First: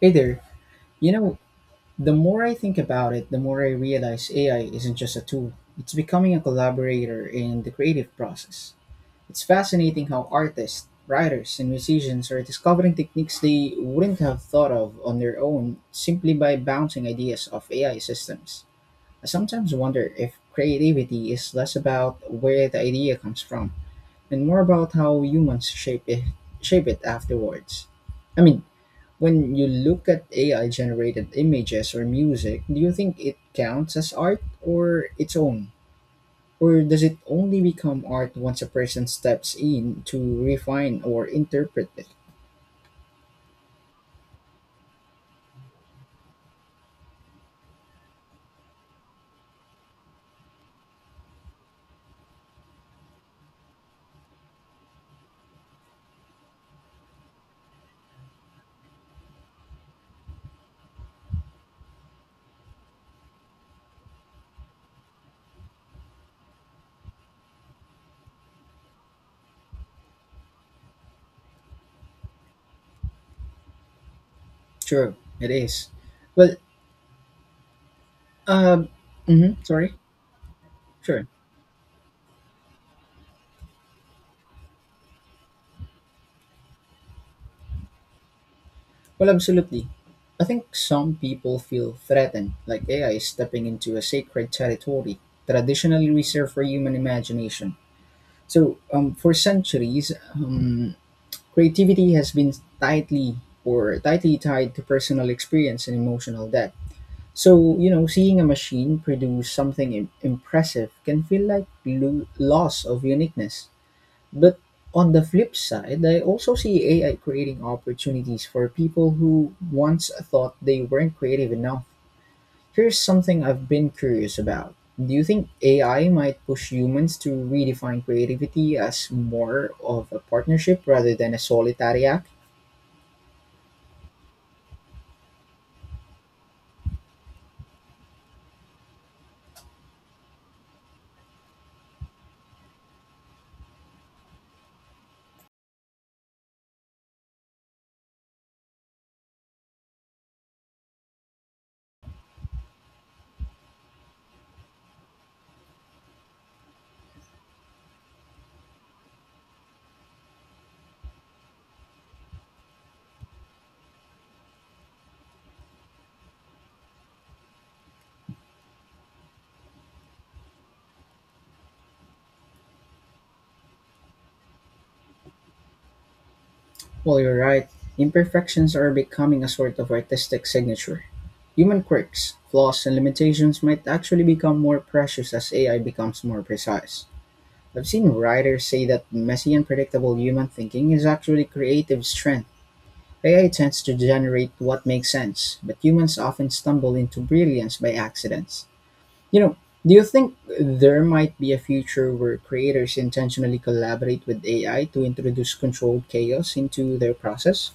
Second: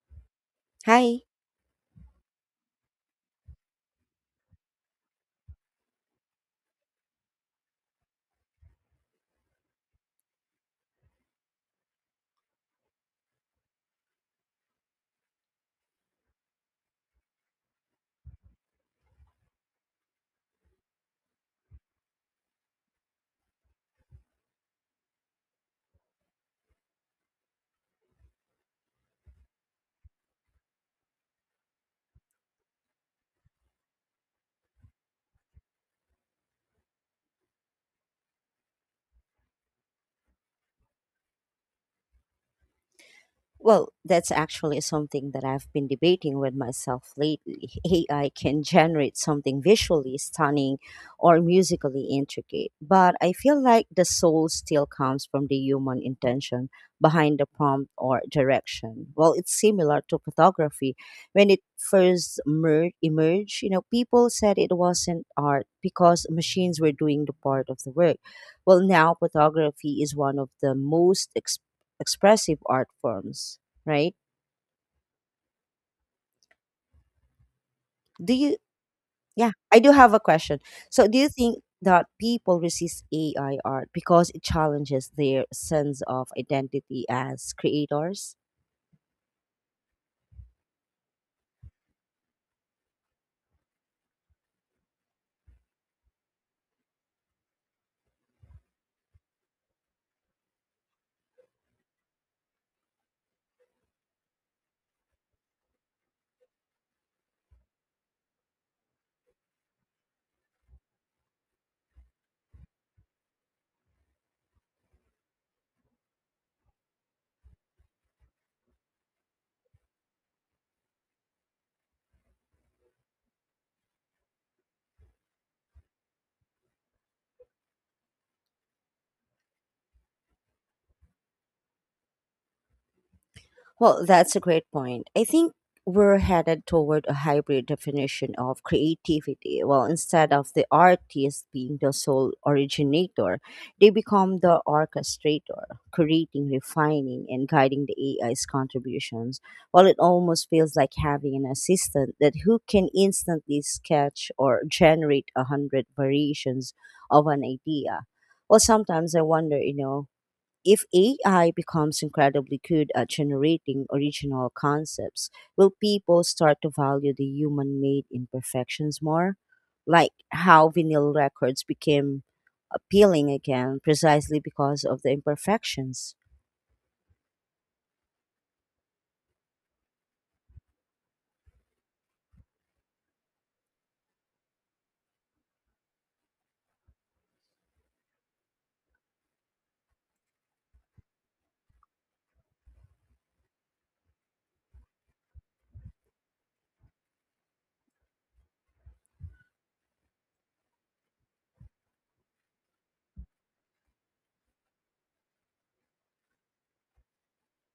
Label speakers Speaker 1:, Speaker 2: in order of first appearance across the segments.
Speaker 1: Hey there. You
Speaker 2: Hi.
Speaker 1: know, the more I think about it, the more I realize AI isn't just a tool. It's becoming a collaborator in the creative process. It's fascinating how artists, writers, and musicians are discovering techniques they wouldn't have thought of on their own simply by bouncing ideas off AI systems. I sometimes wonder if creativity is less about where the idea comes from and more about how humans shape it afterwards. I mean, when you look at AI generated images or music, do you think it counts as art or its own? Or does it only become art once a person steps in to refine or interpret it?
Speaker 2: Well, that's actually something that I've been debating with myself lately. AI can generate something visually stunning or musically intricate, but I feel like the soul still comes from the human intention behind the prompt or direction. Well, it's similar to photography. When it emerged, people said it wasn't art because machines were doing the part of the work. Well, now photography is one of the most expressive art forms, right?
Speaker 1: True, it is. Well,
Speaker 2: Do you,
Speaker 1: um,
Speaker 2: yeah,
Speaker 1: mhm,
Speaker 2: I do
Speaker 1: sorry,
Speaker 2: have a question. So, do
Speaker 1: sure.
Speaker 2: you think that people resist AI art because it challenges their sense of identity as creators?
Speaker 1: Well, absolutely. I think some people feel threatened, like AI is stepping into a sacred territory traditionally reserved for human imagination. So, for centuries, creativity has been tightly tightly tied to personal experience and emotional depth. So, you know, seeing a machine produce something impressive can feel like loss of uniqueness. But on the flip side, I also see AI creating opportunities for people who once thought they weren't creative enough. Here's something I've been curious about. Do you think AI might push humans to redefine creativity as more of a partnership rather than a solitary act?
Speaker 2: Well, that's a great point. I think we're headed toward a hybrid definition of creativity. Well, instead of the artist being the sole originator, they become the orchestrator, creating, refining, and guiding the AI's contributions. Well, it almost feels like having an assistant that who can instantly sketch or generate a hundred variations of an idea. Well, sometimes I wonder, if AI becomes incredibly good at generating original concepts, will people start to value the human made imperfections more? Like how vinyl records became appealing again precisely because of the imperfections.
Speaker 1: Well, you're right. Imperfections are becoming a sort of artistic signature. Human quirks, flaws, and limitations might actually become more precious as AI becomes more precise. I've seen writers say that messy and predictable human thinking is actually creative strength. AI tends to generate what makes sense, but humans often stumble into brilliance by accidents. You know, do you think there might be a future where creators intentionally collaborate with AI to introduce controlled chaos into their process?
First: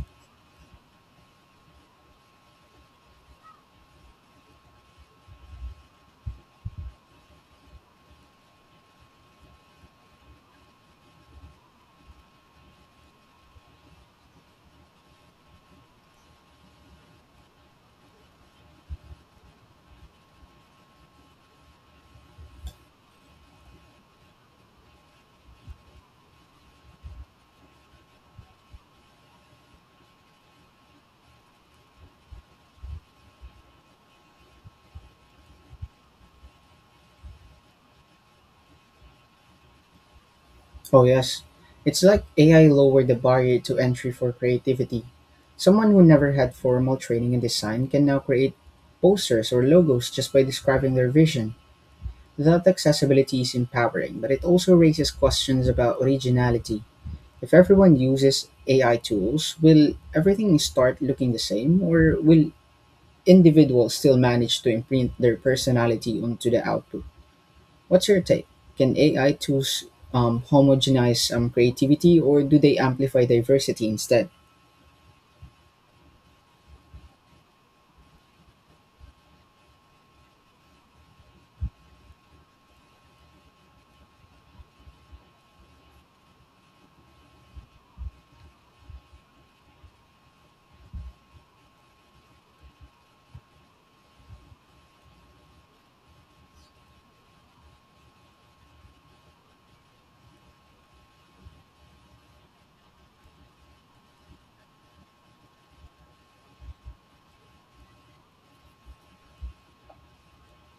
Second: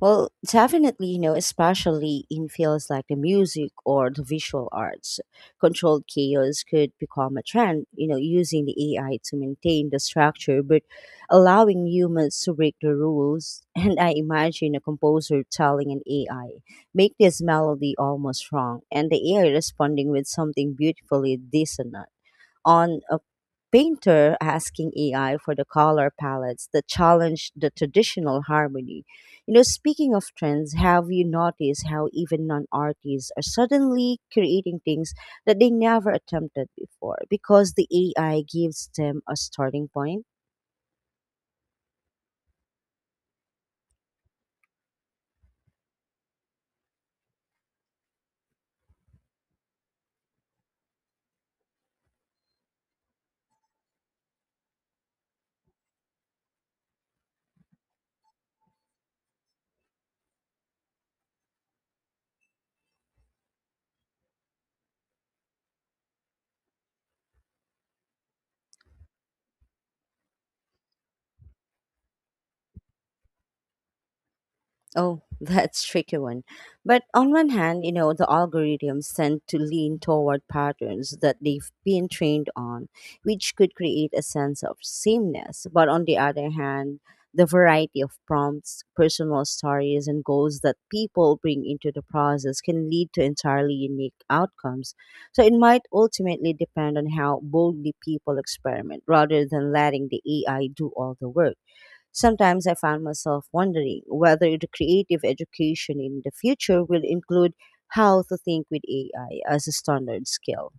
Speaker 2: Well, definitely, especially in fields like the music or the visual arts, controlled chaos could become a trend, using the AI to maintain the structure, but allowing humans to break the rules. And I imagine a composer telling an AI, make this melody almost wrong, and the AI responding with something beautifully dissonant on a painter asking AI for the color palettes that challenge the traditional harmony. Speaking of trends, have you noticed how even non artists are suddenly creating things that they never attempted before because the AI gives them a starting point?
Speaker 1: Oh, yes. It's like AI lowered the barrier to entry for creativity. Someone who never had formal training in design can now create posters or logos just by describing their vision. That accessibility is empowering, but it also raises questions about originality. If everyone uses AI tools, will everything start looking the same, or will individuals still manage to imprint their personality onto the output? What's your take? Can AI tools homogenize creativity or do they amplify diversity instead?
Speaker 2: Oh, that's tricky one. But on one hand, the algorithms tend to lean toward patterns that they've been trained on, which could create a sense of sameness. But on the other hand, the variety of prompts, personal stories, and goals that people bring into the process can lead to entirely unique outcomes. So it might ultimately depend on how boldly people experiment rather than letting the AI do all the work. Sometimes I found myself wondering whether the creative education in the future will include how to think with AI as a standard skill.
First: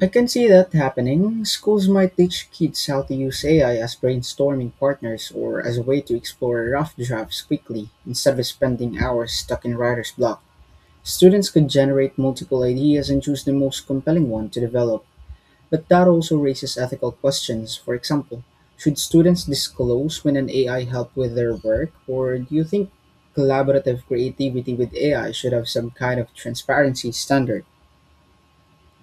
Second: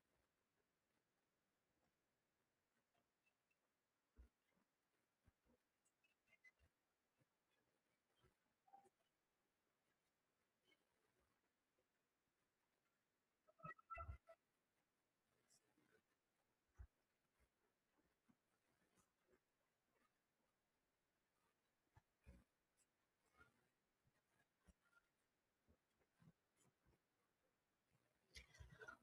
Speaker 1: I can see that happening. Schools might teach kids how to use AI as brainstorming partners or as a way to explore rough drafts quickly instead of spending hours stuck in writer's block. Students could generate multiple ideas and choose the most compelling one to develop. But that also raises ethical questions. For example, should students disclose when an AI helped with their work, or do you think collaborative creativity with AI should have some kind of transparency standard?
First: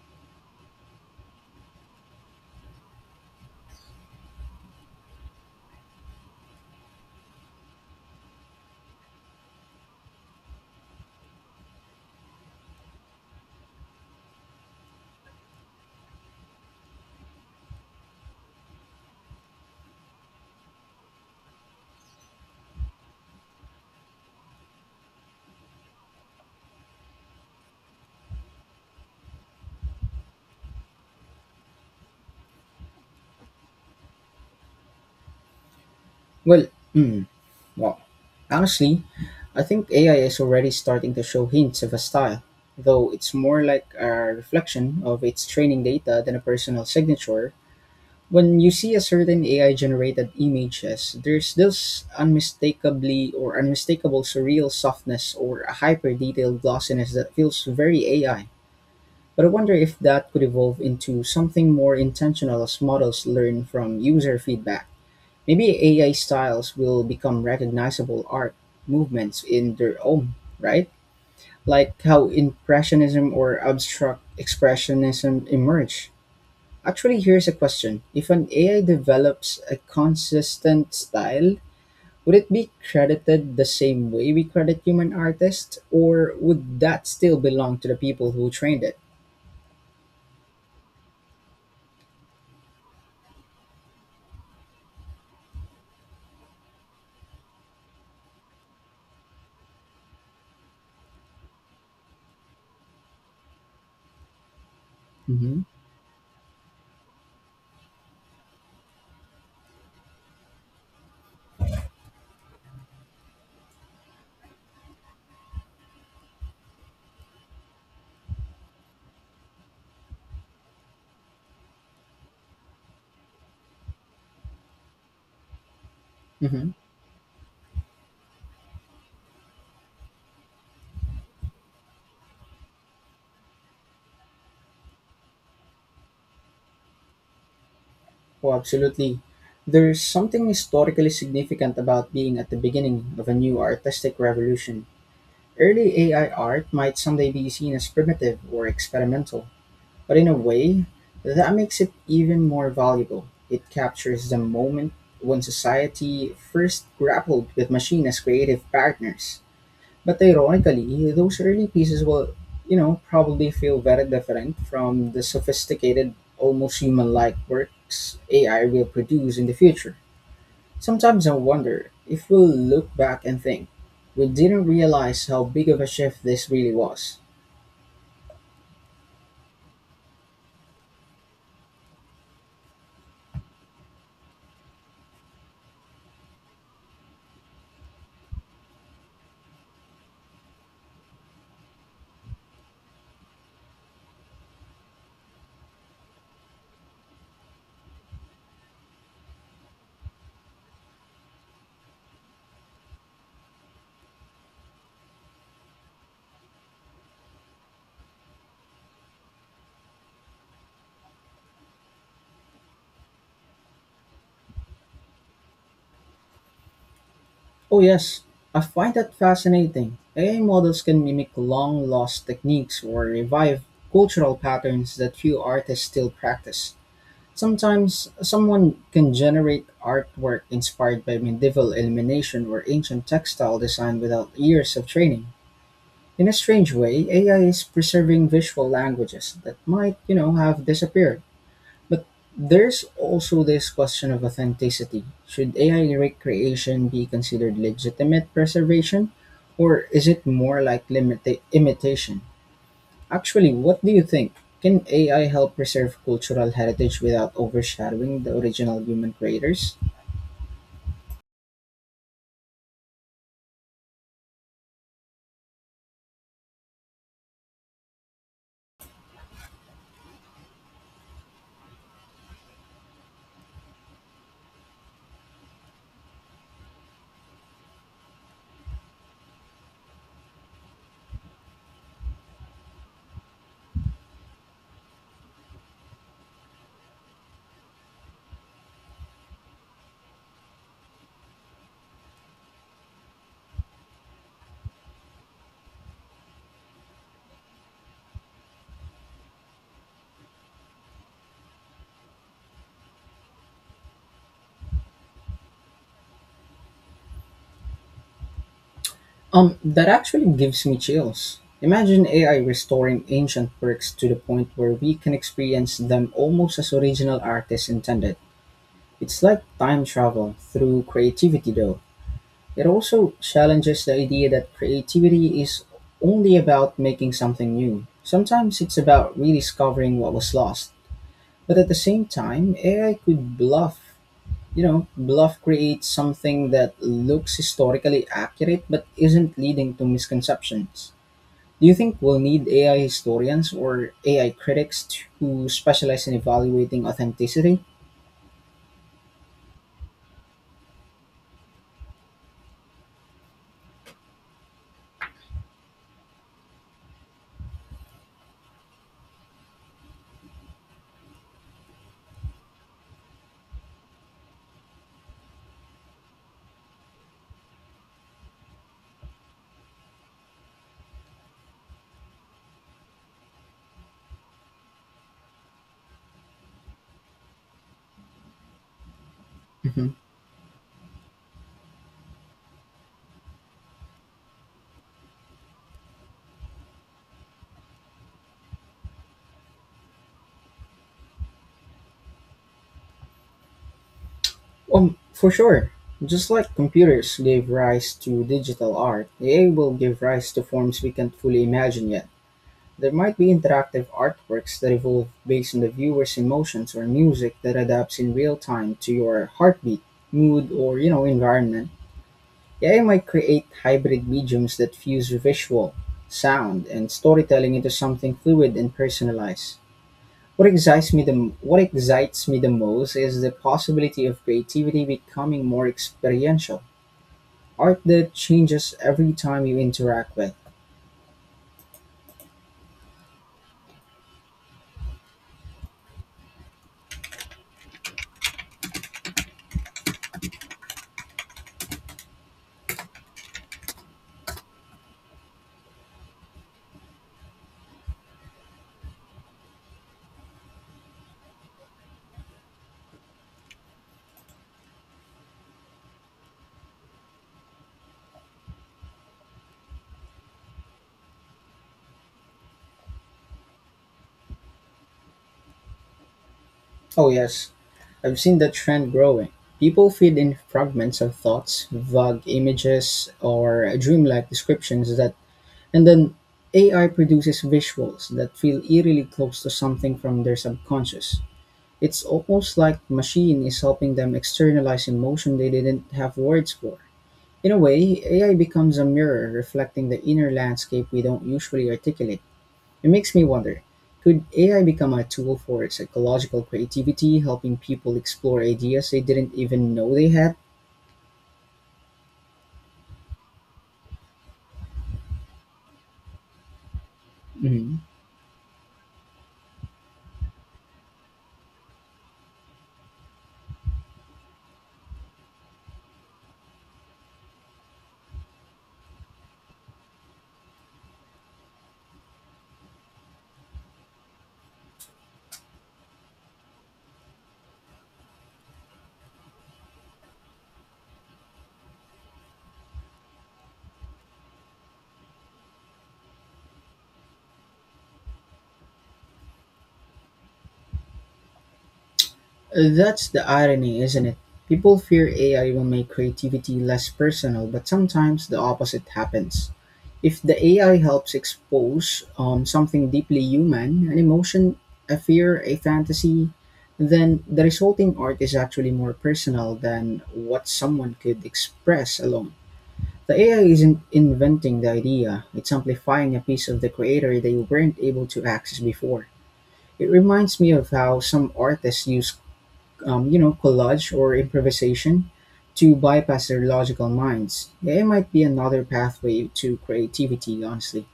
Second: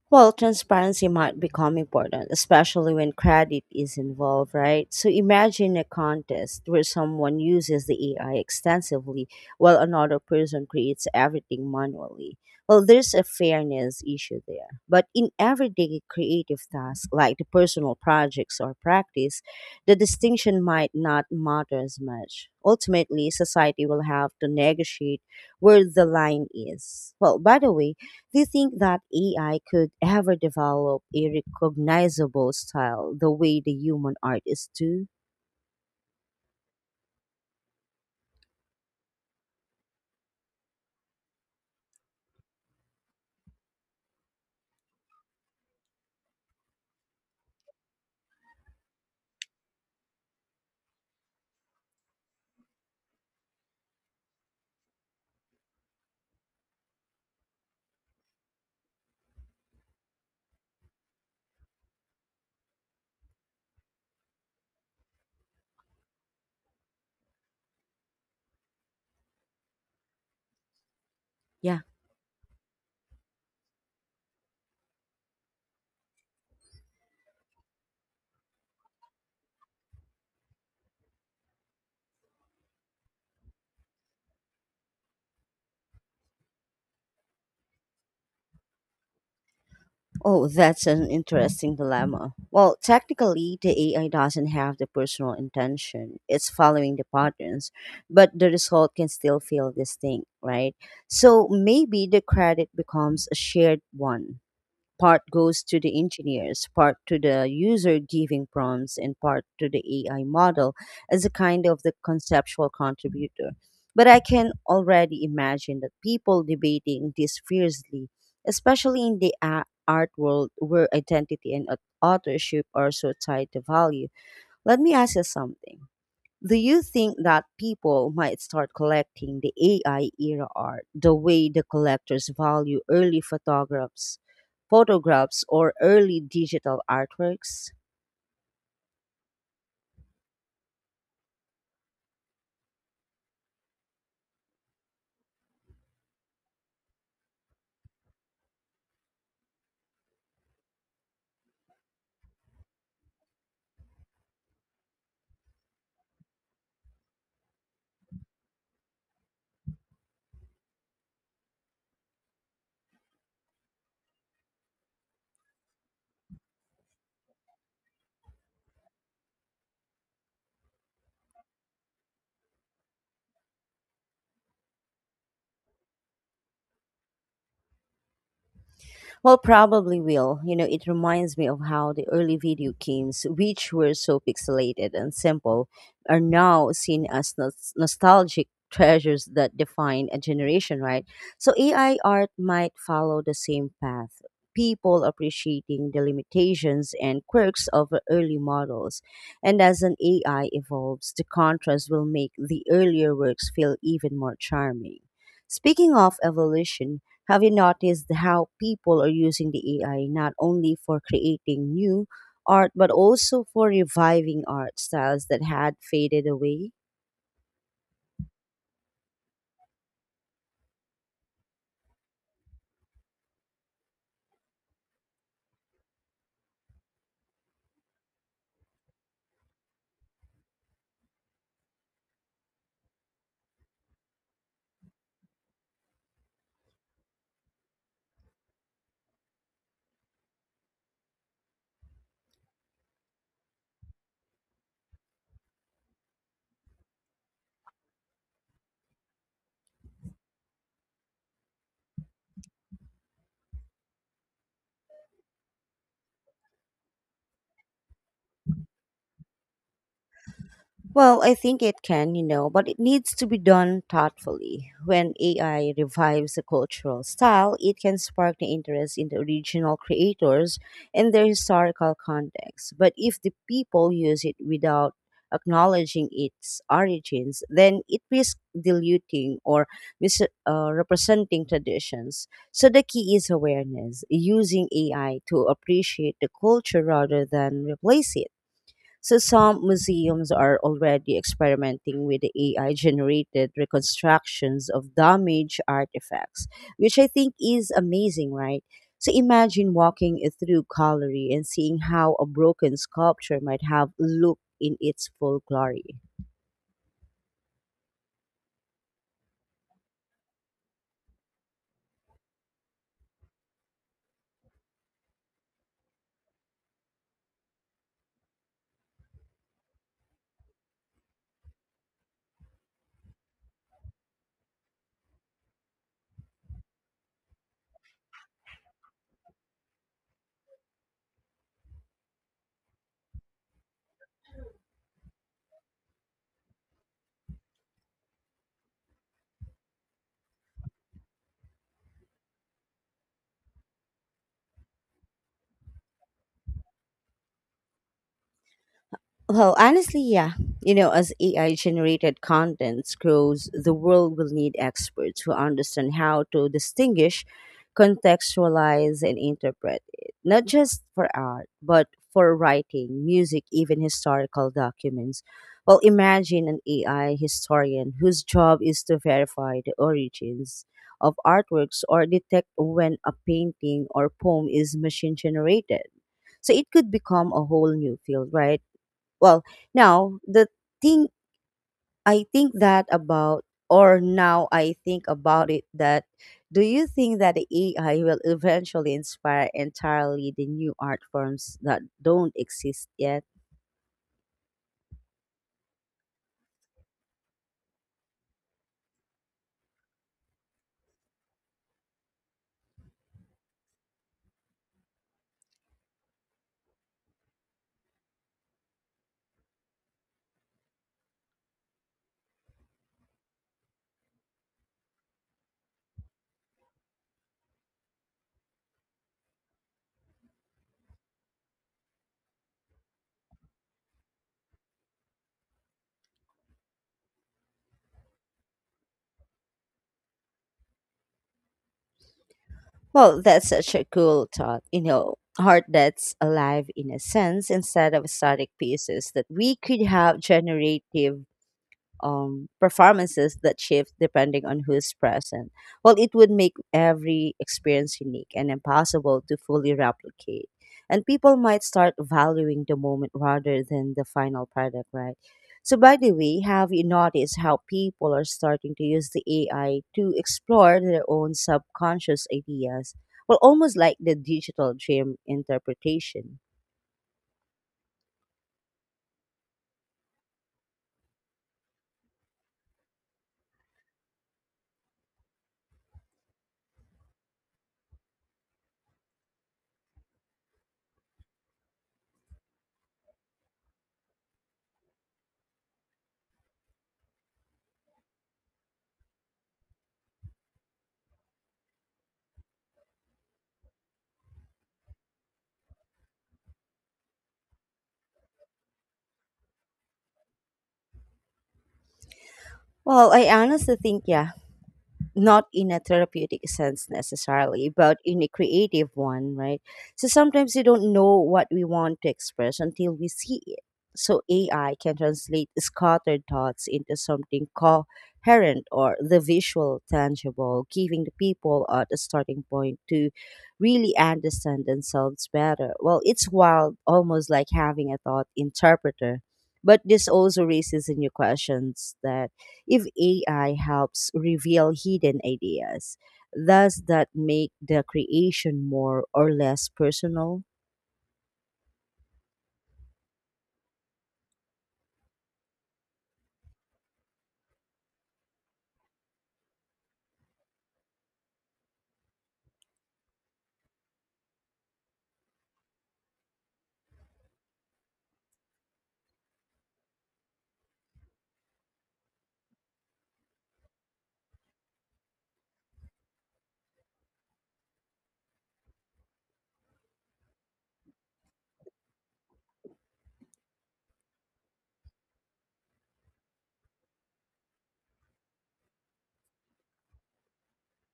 Speaker 2: Well, transparency might become important, especially when credit is involved, right? So imagine a contest where someone uses the AI extensively while another person creates everything manually. Well, there's a fairness issue there. But in everyday creative tasks like the personal projects or practice, the distinction might not matter as much. Ultimately, society will have to negotiate where the line is. Well, by the way, do you think that AI could ever develop a recognizable style the way the human artists do?
Speaker 1: Well, hmm, well, Honestly, I think AI is already starting to show hints of a style, though it's more like a reflection of its training data than a personal signature when you see a certain AI generated images. There's this unmistakably or unmistakable surreal softness or a hyper detailed glossiness that feels very AI. But I wonder if that could evolve into something more intentional as models learn from user feedback. Maybe AI styles will become recognizable art movements in their own, right?
Speaker 2: Yeah.
Speaker 1: Like how Impressionism or abstract expressionism emerged. Actually, here's a question. If an AI develops a consistent style, would it be credited the same way we credit human artists, or would that still belong to the people who trained it?
Speaker 2: Oh, that's an interesting dilemma. Well, technically, the AI doesn't have the personal intention. It's following the patterns, but the result can still feel distinct, right? So maybe the credit becomes a shared one. Part
Speaker 1: Mm-hmm.
Speaker 2: goes to the engineers, part to the user giving prompts, and part to the AI model as a kind of the conceptual contributor. But I can already imagine that people debating this fiercely, especially in the art world where identity and authorship are so tied to value. Let me ask you something. Do
Speaker 1: Mm-hmm.
Speaker 2: you think that people might start collecting the AI era art the way the collectors value early photographs or early digital artworks?
Speaker 1: Oh, absolutely. There's something historically significant about being at the beginning of a new artistic revolution. Early AI art might someday be seen as primitive or experimental, but in a way, that makes it even more valuable. It captures the moment when society first grappled with machine as creative partners. But ironically, those early pieces will, you know, probably feel very different from the sophisticated, almost human-like works AI will produce in the future. Sometimes I wonder if we'll look back and think, we didn't realize how big of a shift this really was.
Speaker 2: Well, probably will. It reminds me of how the early video games, which were so pixelated and simple, are now seen as nostalgic treasures that define a generation, right? So AI art might follow the same path. People appreciating the limitations and quirks of the early models. And as an AI evolves, the contrast will make the earlier works feel even more charming. Speaking of evolution, have you noticed how people are using the AI not only for creating new art, but also for reviving art styles that had faded away?
Speaker 1: Oh, yes, I find that fascinating. AI models can mimic long lost techniques or revive cultural patterns that few artists still practice. Sometimes someone can generate artwork inspired by medieval illumination or ancient textile design without years of training. In a strange way, AI is preserving visual languages that might, you know, have disappeared. But there's also this question of authenticity. Should AI recreation be considered legitimate preservation, or is it more like imitation? Actually, what do you think? Can AI help preserve cultural heritage without overshadowing the original human creators?
Speaker 2: Well, I think it can, but it needs to be done thoughtfully. When AI revives a cultural style, it can spark the interest in the original creators and their historical context. But if the people use it without acknowledging its origins, then it risks diluting or representing traditions. So the key is awareness, using AI to appreciate the culture rather than replace it. So some museums are already experimenting with the AI generated reconstructions of damaged artifacts, which I think is amazing, right? So imagine walking through gallery and seeing how a broken sculpture might have looked in its full glory.
Speaker 1: That actually gives me chills. Imagine AI restoring ancient works to the point where we can experience them almost as original artists intended. It's like time travel through creativity, though. It also challenges the idea that creativity is only about making something new. Sometimes it's about rediscovering what was lost. But at the same time, AI could bluff create something that looks historically accurate but isn't, leading to misconceptions. Do you think we'll need AI historians or AI critics who specialize in evaluating authenticity?
Speaker 2: Well, honestly, yeah. As AI generated content grows, the world will need experts who understand how to distinguish, contextualize, and interpret it, not just for art, but for writing, music, even historical documents. Well, imagine an AI historian whose job is to verify the origins of artworks or detect when a painting or poem is machine generated. So it could become a whole new field, right? Well, now the thing I think that about, or now I think about it that, do you think that the AI will eventually inspire entirely the new art forms that don't exist yet?
Speaker 1: For sure. Just like computers gave rise to digital art, AI will give rise to forms we can't fully imagine yet. There might be interactive artworks that evolve based on the viewer's emotions or music that adapts in real time to your heartbeat, mood, or, you know, environment. AI might create hybrid mediums that fuse visual, sound, and storytelling into something fluid and personalized. What excites me the what excites me the most is the possibility of creativity becoming more experiential. Art that changes every time you interact with.
Speaker 2: Well, that's such a cool thought, art that's alive in a sense instead of static pieces that we could have generative performances that shift depending on who's present. Well, it would make every experience unique and impossible to fully replicate. And people might start valuing the moment rather than the final product, right? So, by the way, have you noticed how people are starting to use the AI to explore their own subconscious ideas? Well, almost like the digital dream interpretation.
Speaker 1: Oh yes, I've seen the trend growing. People feed in fragments of thoughts, vague images, or dreamlike descriptions, that and then AI produces visuals that feel eerily close to something from their subconscious. It's almost like machine is helping them externalize emotion they didn't have words for. In a way, AI becomes a mirror reflecting the inner landscape we don't usually articulate. It makes me wonder, could AI become a tool for psychological creativity, helping people explore ideas they didn't even know they had?
Speaker 2: Well, I honestly think, yeah, not in a therapeutic sense necessarily,
Speaker 1: Mhm.
Speaker 2: but in a creative one, right? So sometimes we don't know what we want to express until we see it. So AI can translate scattered thoughts into something coherent or the visual, tangible, giving the people at a starting point to really understand themselves better. Well, it's wild, almost like having a thought interpreter. But this also raises a new questions that if AI helps reveal hidden ideas. Does that make the creation more or less personal?
Speaker 1: That's the irony, isn't it? People fear AI will make creativity less personal, but sometimes the opposite happens. If the AI helps expose something deeply human, an emotion, a fear, a fantasy, then the resulting art is actually more personal than what someone could express alone. The AI isn't inventing the idea, it's amplifying a piece of the creator they weren't able to access before. It reminds me of how some artists use, you know, collage or improvisation to bypass their logical minds. AI might be another pathway to creativity, honestly.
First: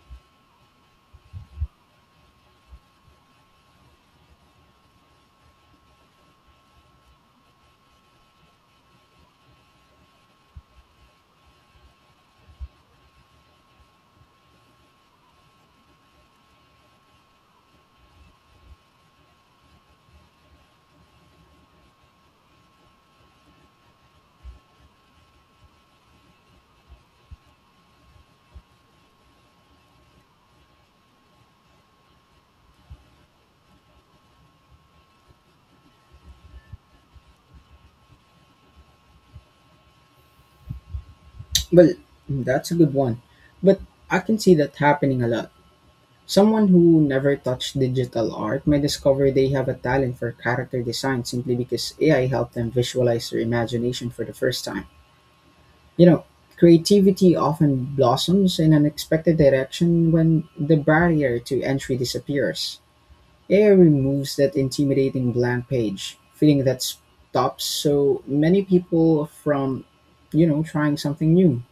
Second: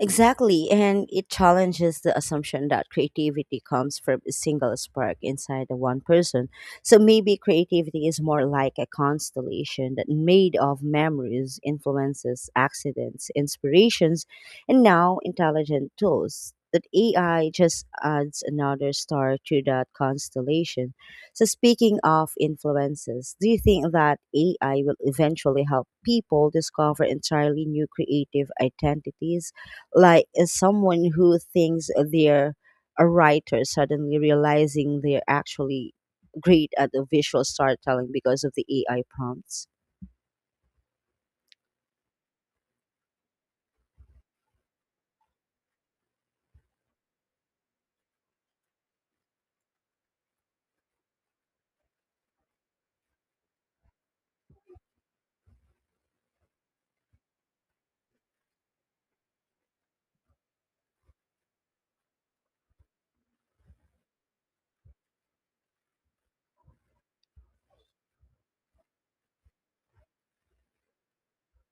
Speaker 2: Exactly, and it challenges the assumption that creativity comes from a single spark inside the one person. So maybe creativity is more like a constellation that made of memories, influences, accidents, inspirations, and now intelligent tools. That AI just adds another star to that constellation. So, speaking of influences, do you think that AI will eventually help people discover entirely new creative identities? Like as someone who thinks they're a writer suddenly realizing they're actually great at the visual storytelling because of the AI prompts.
Speaker 1: Well, that's a good one. But I can see that happening a lot. Someone who never touched digital art may discover they have a talent for character design simply because AI helped them visualize their imagination for the first time. You know, creativity often blossoms in an unexpected direction when the barrier to entry disappears. AI removes that intimidating blank page, feeling that stops so many people from, you know, trying something new.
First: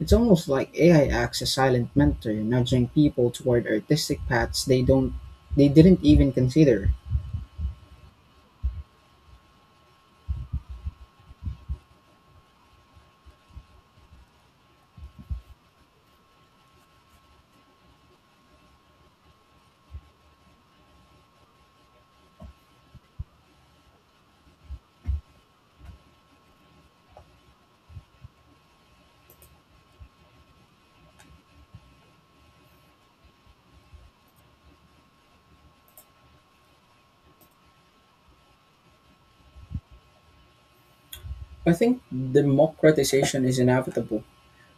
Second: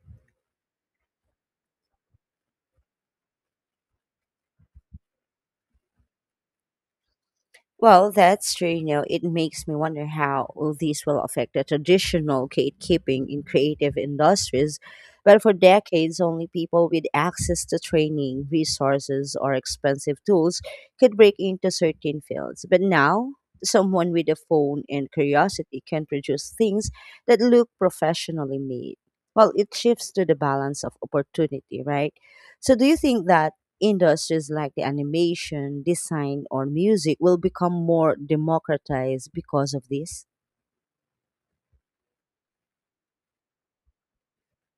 Speaker 1: It's almost like AI acts as silent mentor, nudging people toward artistic paths they didn't even consider.
Speaker 2: Well, that's true. It makes me wonder how these will affect the traditional gatekeeping in creative industries. But for decades, only people with access to training, resources, or expensive tools could break into certain fields. But now, someone with a phone and curiosity can produce things that look professionally made. Well, it shifts to the balance of opportunity, right? So, do you think that? Industries like the animation, design, or music will become more democratized because of this?
Speaker 1: I think democratization is inevitable.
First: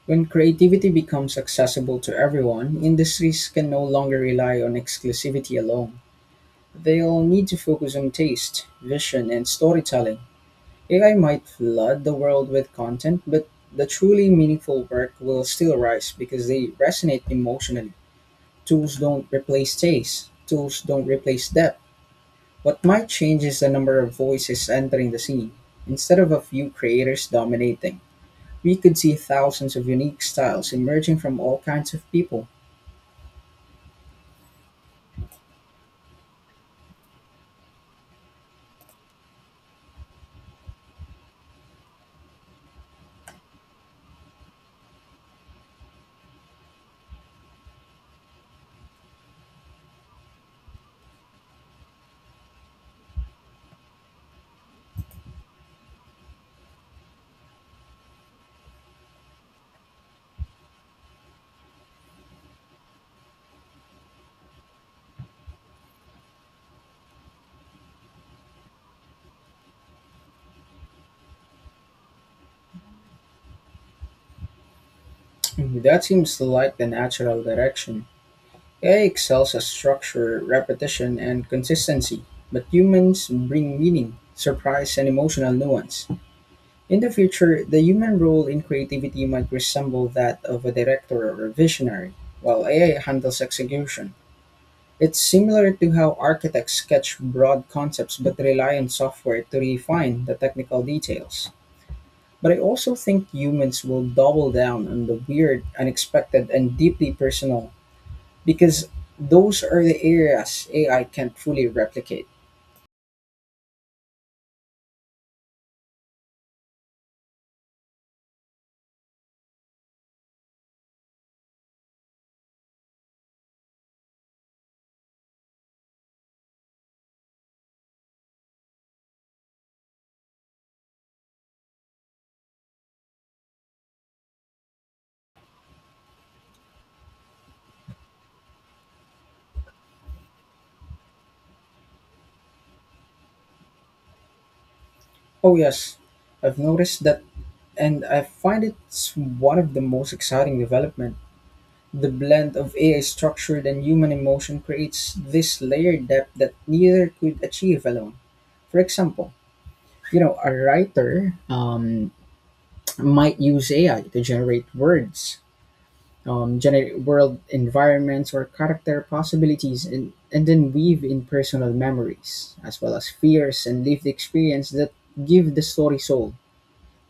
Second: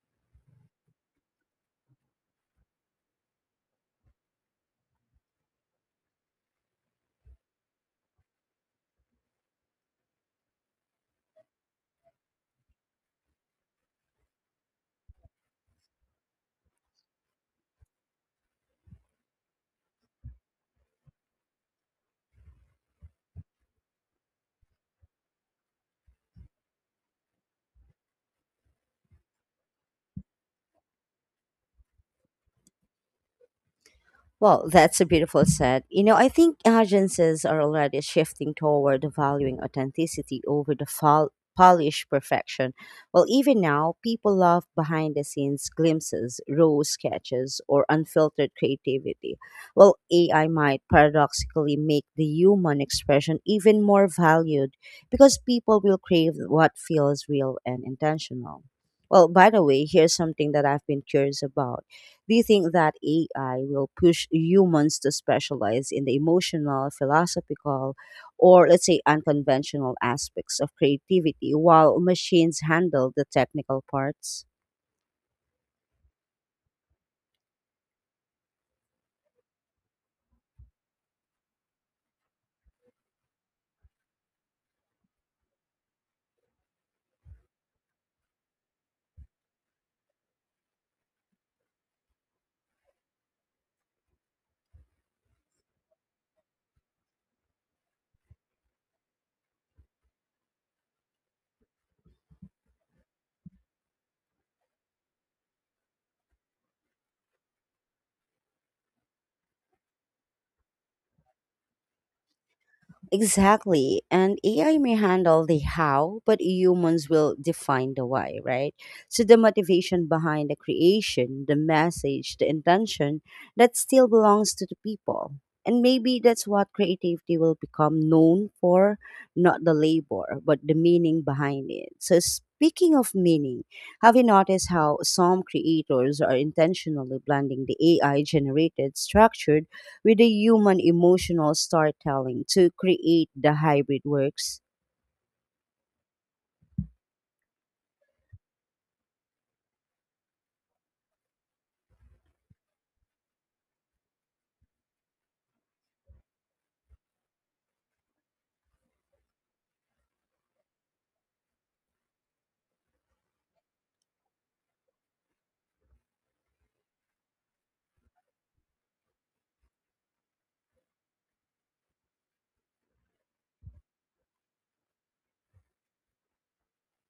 Speaker 1: When creativity becomes accessible to everyone, industries can no longer rely on exclusivity alone. They'll need to focus on taste, vision, and storytelling. AI might flood the world with content, but the truly meaningful work will still rise because they resonate emotionally. Tools don't replace taste, tools don't replace depth. What might change is the number of voices entering the scene. Instead of a few creators dominating, we could see thousands of unique styles emerging from all kinds of people.
Speaker 2: Well, that's a beautiful set. I think agencies are already shifting toward valuing authenticity over the polished perfection. Well, even now, people love behind the scenes glimpses, raw sketches, or unfiltered creativity. Well, AI might paradoxically make the human expression even more valued because people will crave what feels real and intentional. Well, by the way, here's something that I've been curious about. Do you think that AI will push humans to specialize in the emotional, philosophical, or let's say unconventional aspects of creativity while machines handle the technical parts?
Speaker 1: Mm-hmm. That seems like the natural direction. AI excels at structure, repetition, and consistency, but humans bring meaning, surprise, and emotional nuance. In the future, the human role in creativity might resemble that of a director or a visionary, while AI handles execution. It's similar to how architects sketch broad concepts but rely on software to refine the technical details. But I also think humans will double down on the weird, unexpected, and deeply personal because those are the areas AI can't fully replicate.
Speaker 2: Exactly. And AI may handle the how, but humans will define the why, right? So the motivation behind the creation, the message, the intention, that still belongs to the people. And maybe that's what creativity will become known for, not the labor, but the meaning behind it. So speaking of meaning, have you noticed how some creators are intentionally blending the AI generated structured with the human emotional storytelling to create the hybrid works?
Speaker 1: Oh, yes, I've noticed that, and I find it's one of the most exciting developments. The blend of AI-structured and human emotion creates this layered depth that neither could achieve alone. For example, you know, a writer might use AI to generate world environments or character possibilities, and then weave in personal memories, as well as fears and lived experience that give the story soul.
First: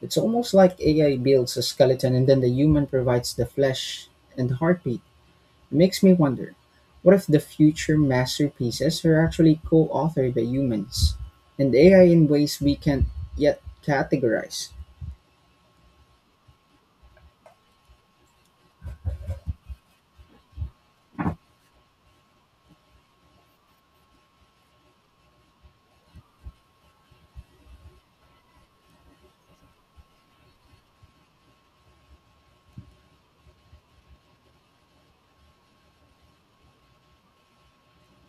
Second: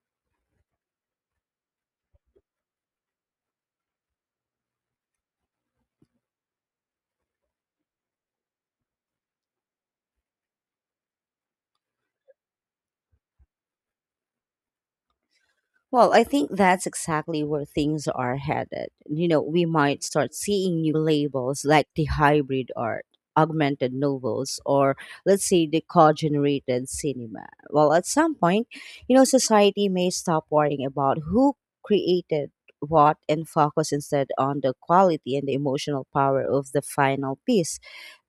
Speaker 1: It's almost like AI builds a skeleton and then the human provides the flesh and heartbeat. Makes me wonder, what if the future masterpieces are actually co-authored by humans and AI in ways we can't yet categorize?
Speaker 2: Well, I think that's exactly where things are headed. We might start seeing new labels like the hybrid art, augmented novels, or let's say the co-generated cinema. Well, at some point, society may stop worrying about who created what and focus instead on the quality and the emotional power of the final piece.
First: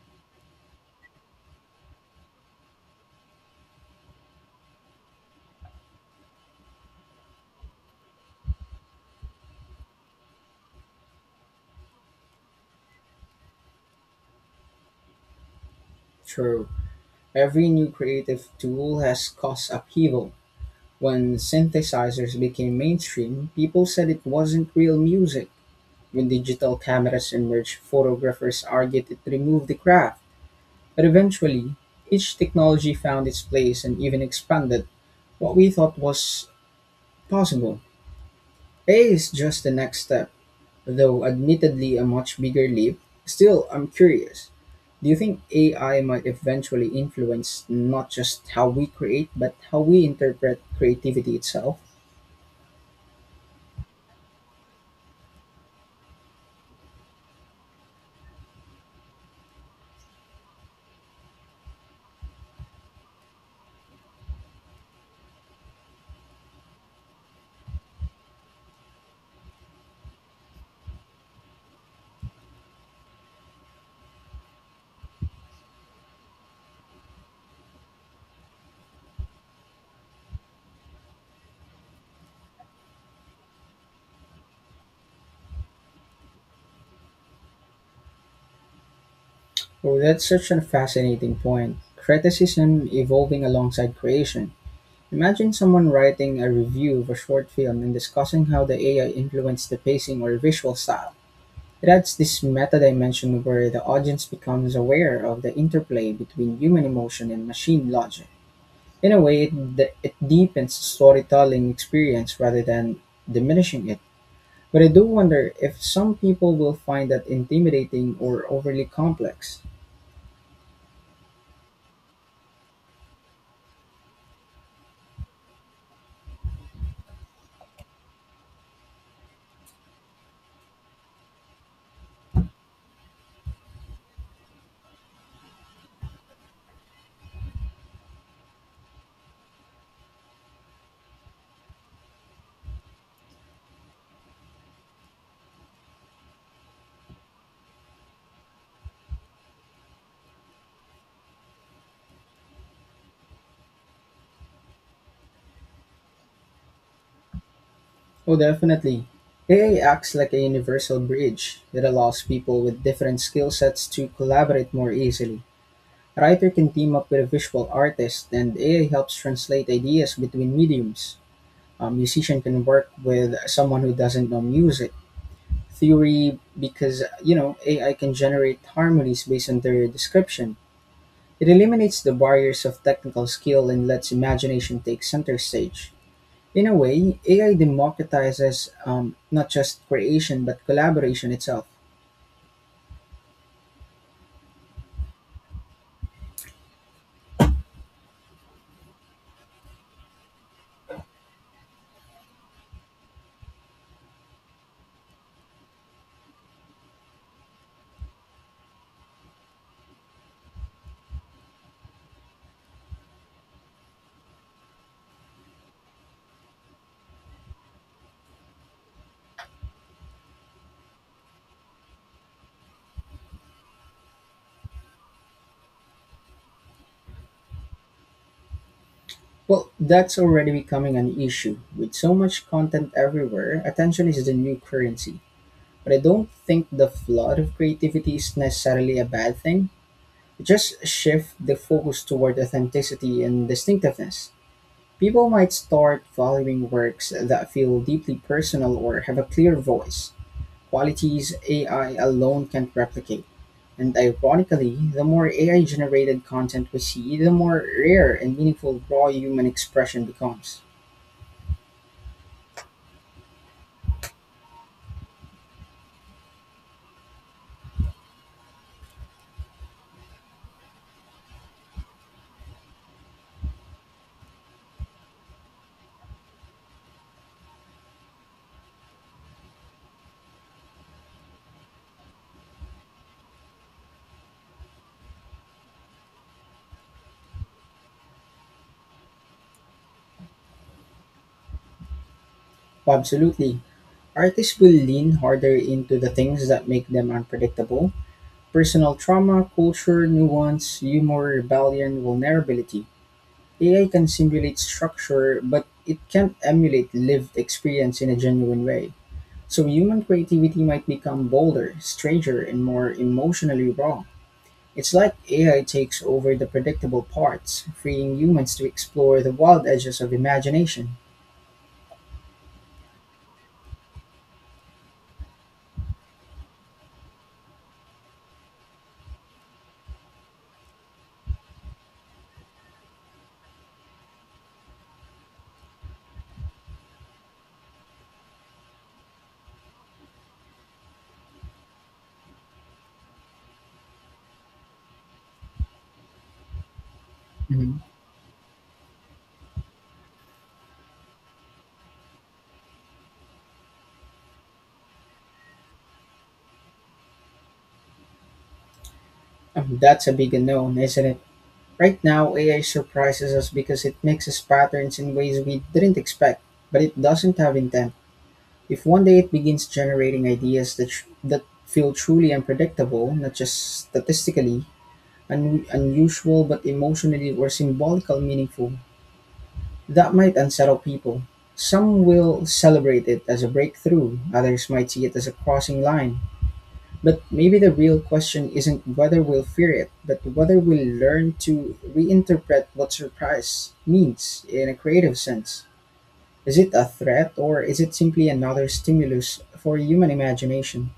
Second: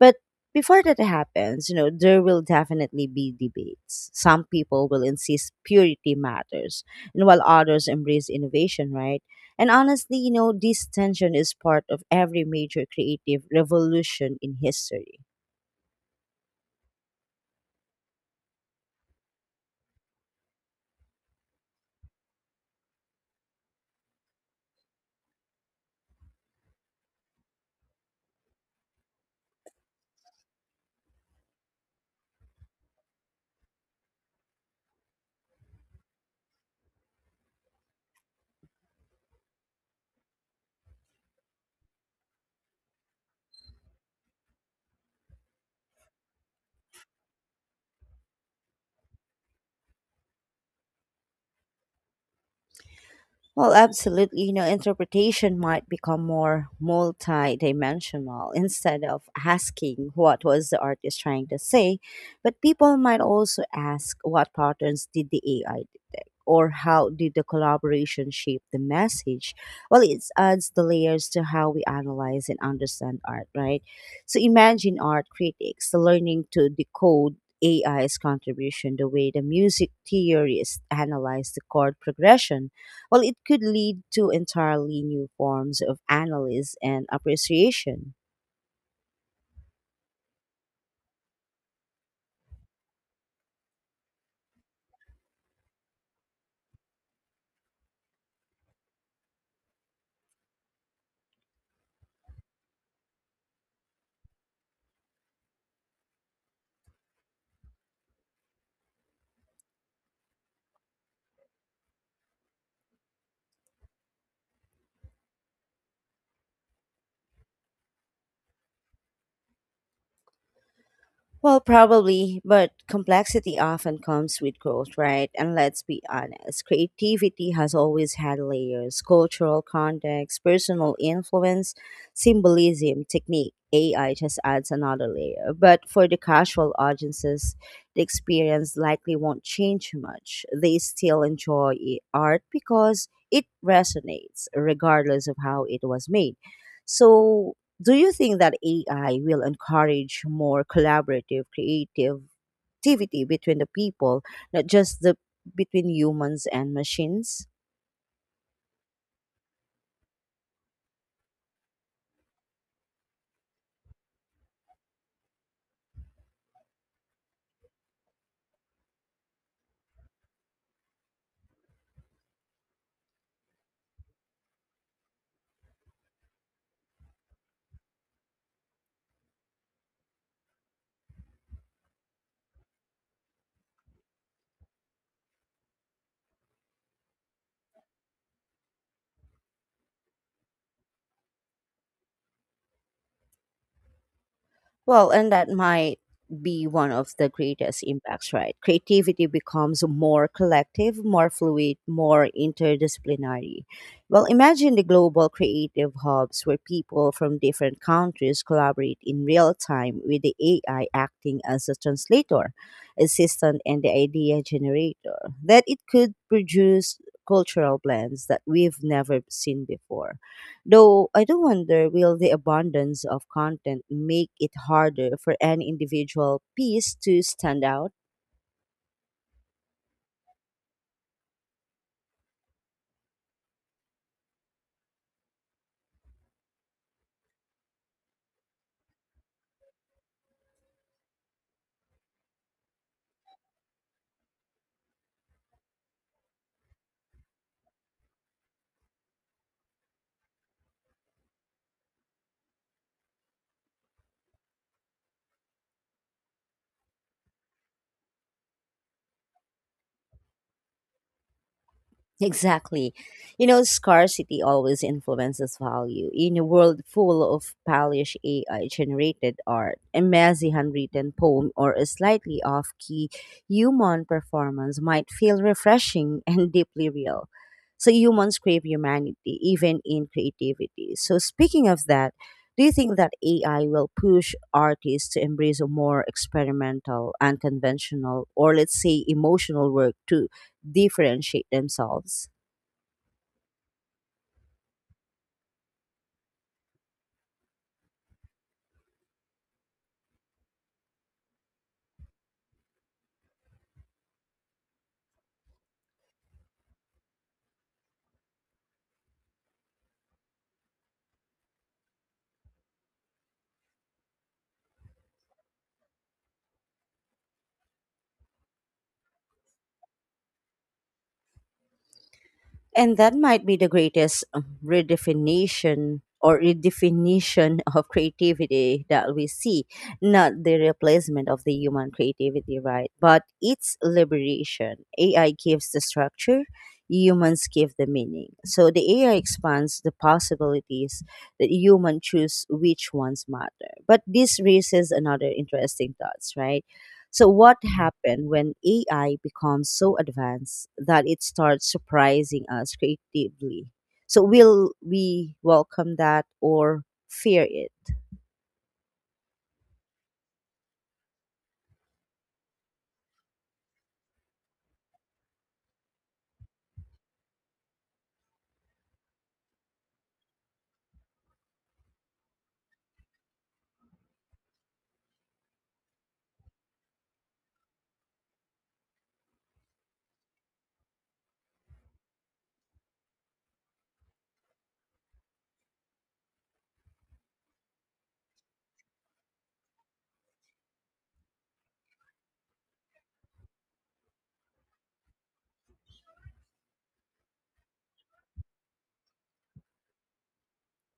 Speaker 2: But before that happens, there will definitely be debates. Some people will insist purity matters and while others embrace innovation, right? And honestly, this tension is part of every major creative revolution in history.
Speaker 1: True, every new creative tool has caused upheaval. When synthesizers became mainstream, people said it wasn't real music. When digital cameras emerged, photographers argued it removed the craft. But eventually, each technology found its place and even expanded what we thought was possible. AI is just the next step, though admittedly a much bigger leap. Still, I'm curious. Do you think AI might eventually influence not just how we create, but how we interpret creativity itself?
Speaker 2: Well, absolutely. You know, interpretation might become more multidimensional instead of asking what was the artist trying to say. But people might also ask what patterns did the AI detect, or how did the collaboration shape the message? Well, it adds the layers to how we analyze and understand art, right? So imagine art critics learning to decode AI's contribution the way the music theorists analyze the chord progression. Well, it could lead to entirely new forms of analysis and appreciation.
Speaker 1: Well, that's such a fascinating point. Criticism evolving alongside creation. Imagine someone writing a review of a short film and discussing how the AI influenced the pacing or visual style. It adds this meta dimension where the audience becomes aware of the interplay between human emotion and machine logic. In a way, it deepens the storytelling experience rather than diminishing it. But I do wonder if some people will find that intimidating or overly complex.
Speaker 2: Well, probably, but complexity often comes with growth, right? And let's be honest, creativity has always had layers: cultural context, personal influence, symbolism, technique. AI just adds another layer. But for the casual audiences, the experience likely won't change much. They still enjoy art because it resonates, regardless of how it was made. So, do you think that AI will encourage more collaborative creative activity between the people, not just the between humans and machines?
Speaker 1: Oh, definitely. AI acts like a universal bridge that allows people with different skill sets to collaborate more easily. A writer can team up with a visual artist, and AI helps translate ideas between mediums. A musician can work with someone who doesn't know music theory because AI can generate harmonies based on their description. It eliminates the barriers of technical skill and lets imagination take center stage. In a way, AI democratizes not just creation but collaboration itself.
Speaker 2: Well, and that might be one of the greatest impacts, right? Creativity becomes more collective, more fluid, more interdisciplinary. Well, imagine the global creative hubs where people from different countries collaborate in real time, with the AI acting as a translator, assistant, and the idea generator. That it could produce cultural blends that we've never seen before. Though I do wonder, will the abundance of content make it harder for any individual piece to stand out?
Speaker 1: Well, that's already becoming an issue. With so much content everywhere, attention is the new currency. But I don't think the flood of creativity is necessarily a bad thing. Just shift the focus toward authenticity and distinctiveness. People might start valuing works that feel deeply personal or have a clear voice, qualities AI alone can't replicate. And ironically, the more AI generated content we see, the more rare and meaningful raw human expression becomes.
Speaker 2: Exactly. You know, scarcity always influences value. In a world full of polished AI generated art, a messy handwritten poem, or a slightly off key human performance might feel refreshing and deeply real. So, humans crave humanity, even in creativity. So, speaking of that, do you think that AI will push artists to embrace a more experimental, unconventional, or let's say emotional work too? Differentiate themselves.
Speaker 1: Absolutely, artists will lean harder into the things that make them unpredictable personal trauma, culture, nuance, humor, rebellion, vulnerability. AI can simulate structure, but it can't emulate lived experience in a genuine way. So human creativity might become bolder, stranger, and more emotionally raw. It's like AI takes over the predictable parts, freeing humans to explore the wild edges of imagination.
Speaker 2: And that might be the greatest redefinition or redefinition of creativity that we see, not the replacement of the human creativity, right? But its liberation. AI gives the structure, humans give the meaning. So the AI expands the possibilities that human choose which ones matter. But this raises another interesting thoughts, right? So, what
Speaker 1: Mhm.
Speaker 2: happened when AI becomes so advanced that it starts surprising us creatively? So, will we welcome that or fear it?
Speaker 1: That's a big unknown, isn't it? Right now, AI surprises us because it mixes patterns in ways we didn't expect, but it doesn't have intent. If one day it begins generating ideas that feel truly unpredictable, not just statistically unusual, but emotionally or symbolically meaningful, that might unsettle people. Some will celebrate it as a breakthrough, others might see it as a crossing line. But maybe the real question isn't whether we'll fear it, but whether we'll learn to reinterpret what surprise means in a creative sense. Is it a threat or is it simply another stimulus for human imagination?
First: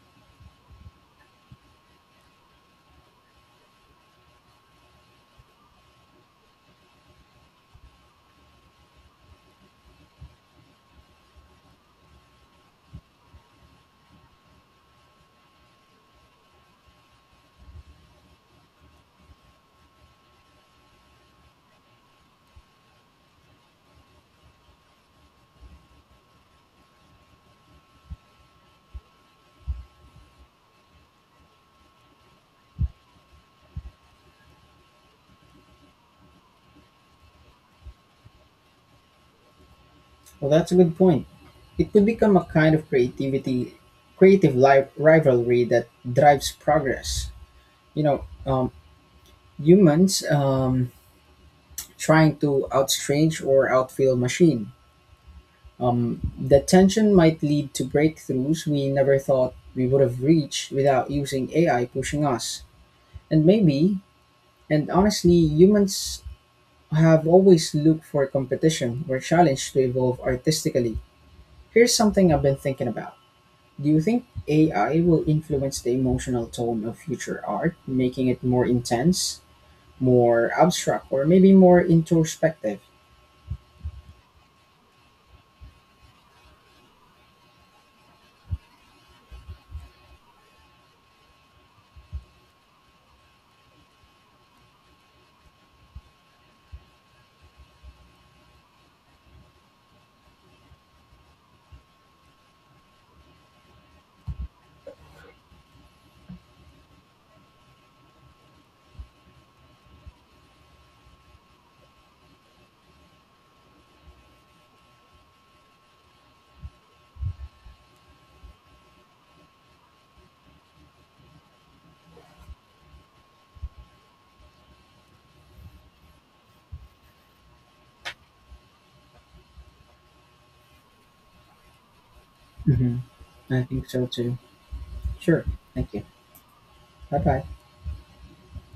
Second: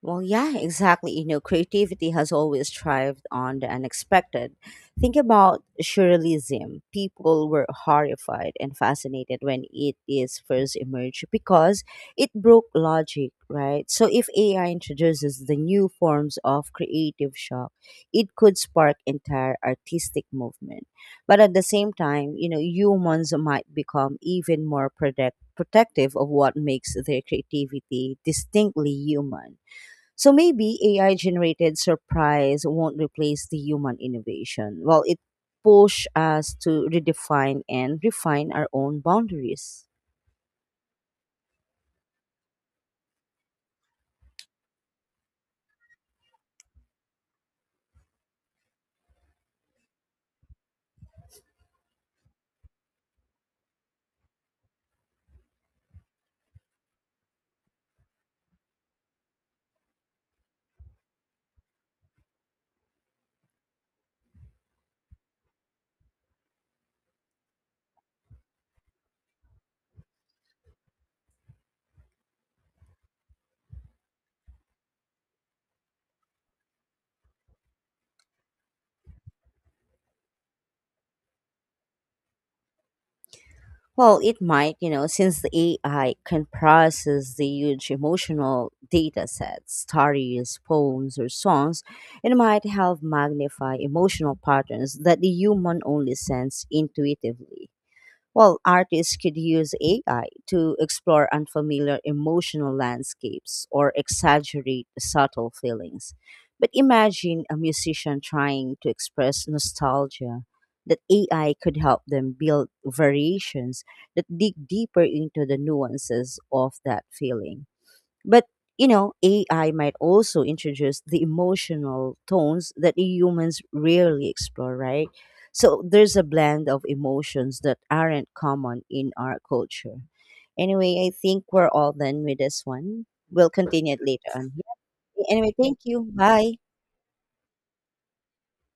Speaker 2: Well, yeah, exactly. You know, creativity has always thrived on the unexpected. Think about surrealism. People were horrified and fascinated when it is first emerged because it broke logic, right? So, if AI introduces the new forms of creative shock, it could spark entire artistic movement. But at the same time, you know, humans might become even more protective of what makes their creativity distinctly human. So maybe AI generated surprise won't replace the human innovation. Well, it push us to redefine and refine our own boundaries.
Speaker 1: Well, that's a good point. It could become a kind of rivalry that drives progress. You know, um, humans trying to outstrange or outfill machine. The tension might lead to breakthroughs we never thought we would have reached without using AI pushing us. And maybe, and honestly, humans I have always looked for competition or challenge to evolve artistically. Here's something I've been thinking about. Do you think AI will influence the emotional tone of future art, making it more intense, more abstract, or maybe more introspective?
Speaker 2: Well, it might, you know, since the AI can process the huge emotional data sets, stories, poems, or songs, it might help magnify emotional patterns that the human only sense intuitively. Well, artists could use AI to explore unfamiliar emotional landscapes or exaggerate subtle feelings. But imagine a musician trying to express nostalgia, that AI could help them build variations that dig deeper into the nuances of that feeling. But you know, AI might also introduce the emotional tones that humans rarely explore, right? So there's a blend of emotions that aren't common in our culture. Anyway, I think we're all done with this
Speaker 1: Hmm.
Speaker 2: one. We'll
Speaker 1: I think
Speaker 2: continue it
Speaker 1: so
Speaker 2: later
Speaker 1: too.
Speaker 2: on.
Speaker 1: Sure.
Speaker 2: Anyway, thank
Speaker 1: Thank you.
Speaker 2: you. Bye.
Speaker 1: Bye bye.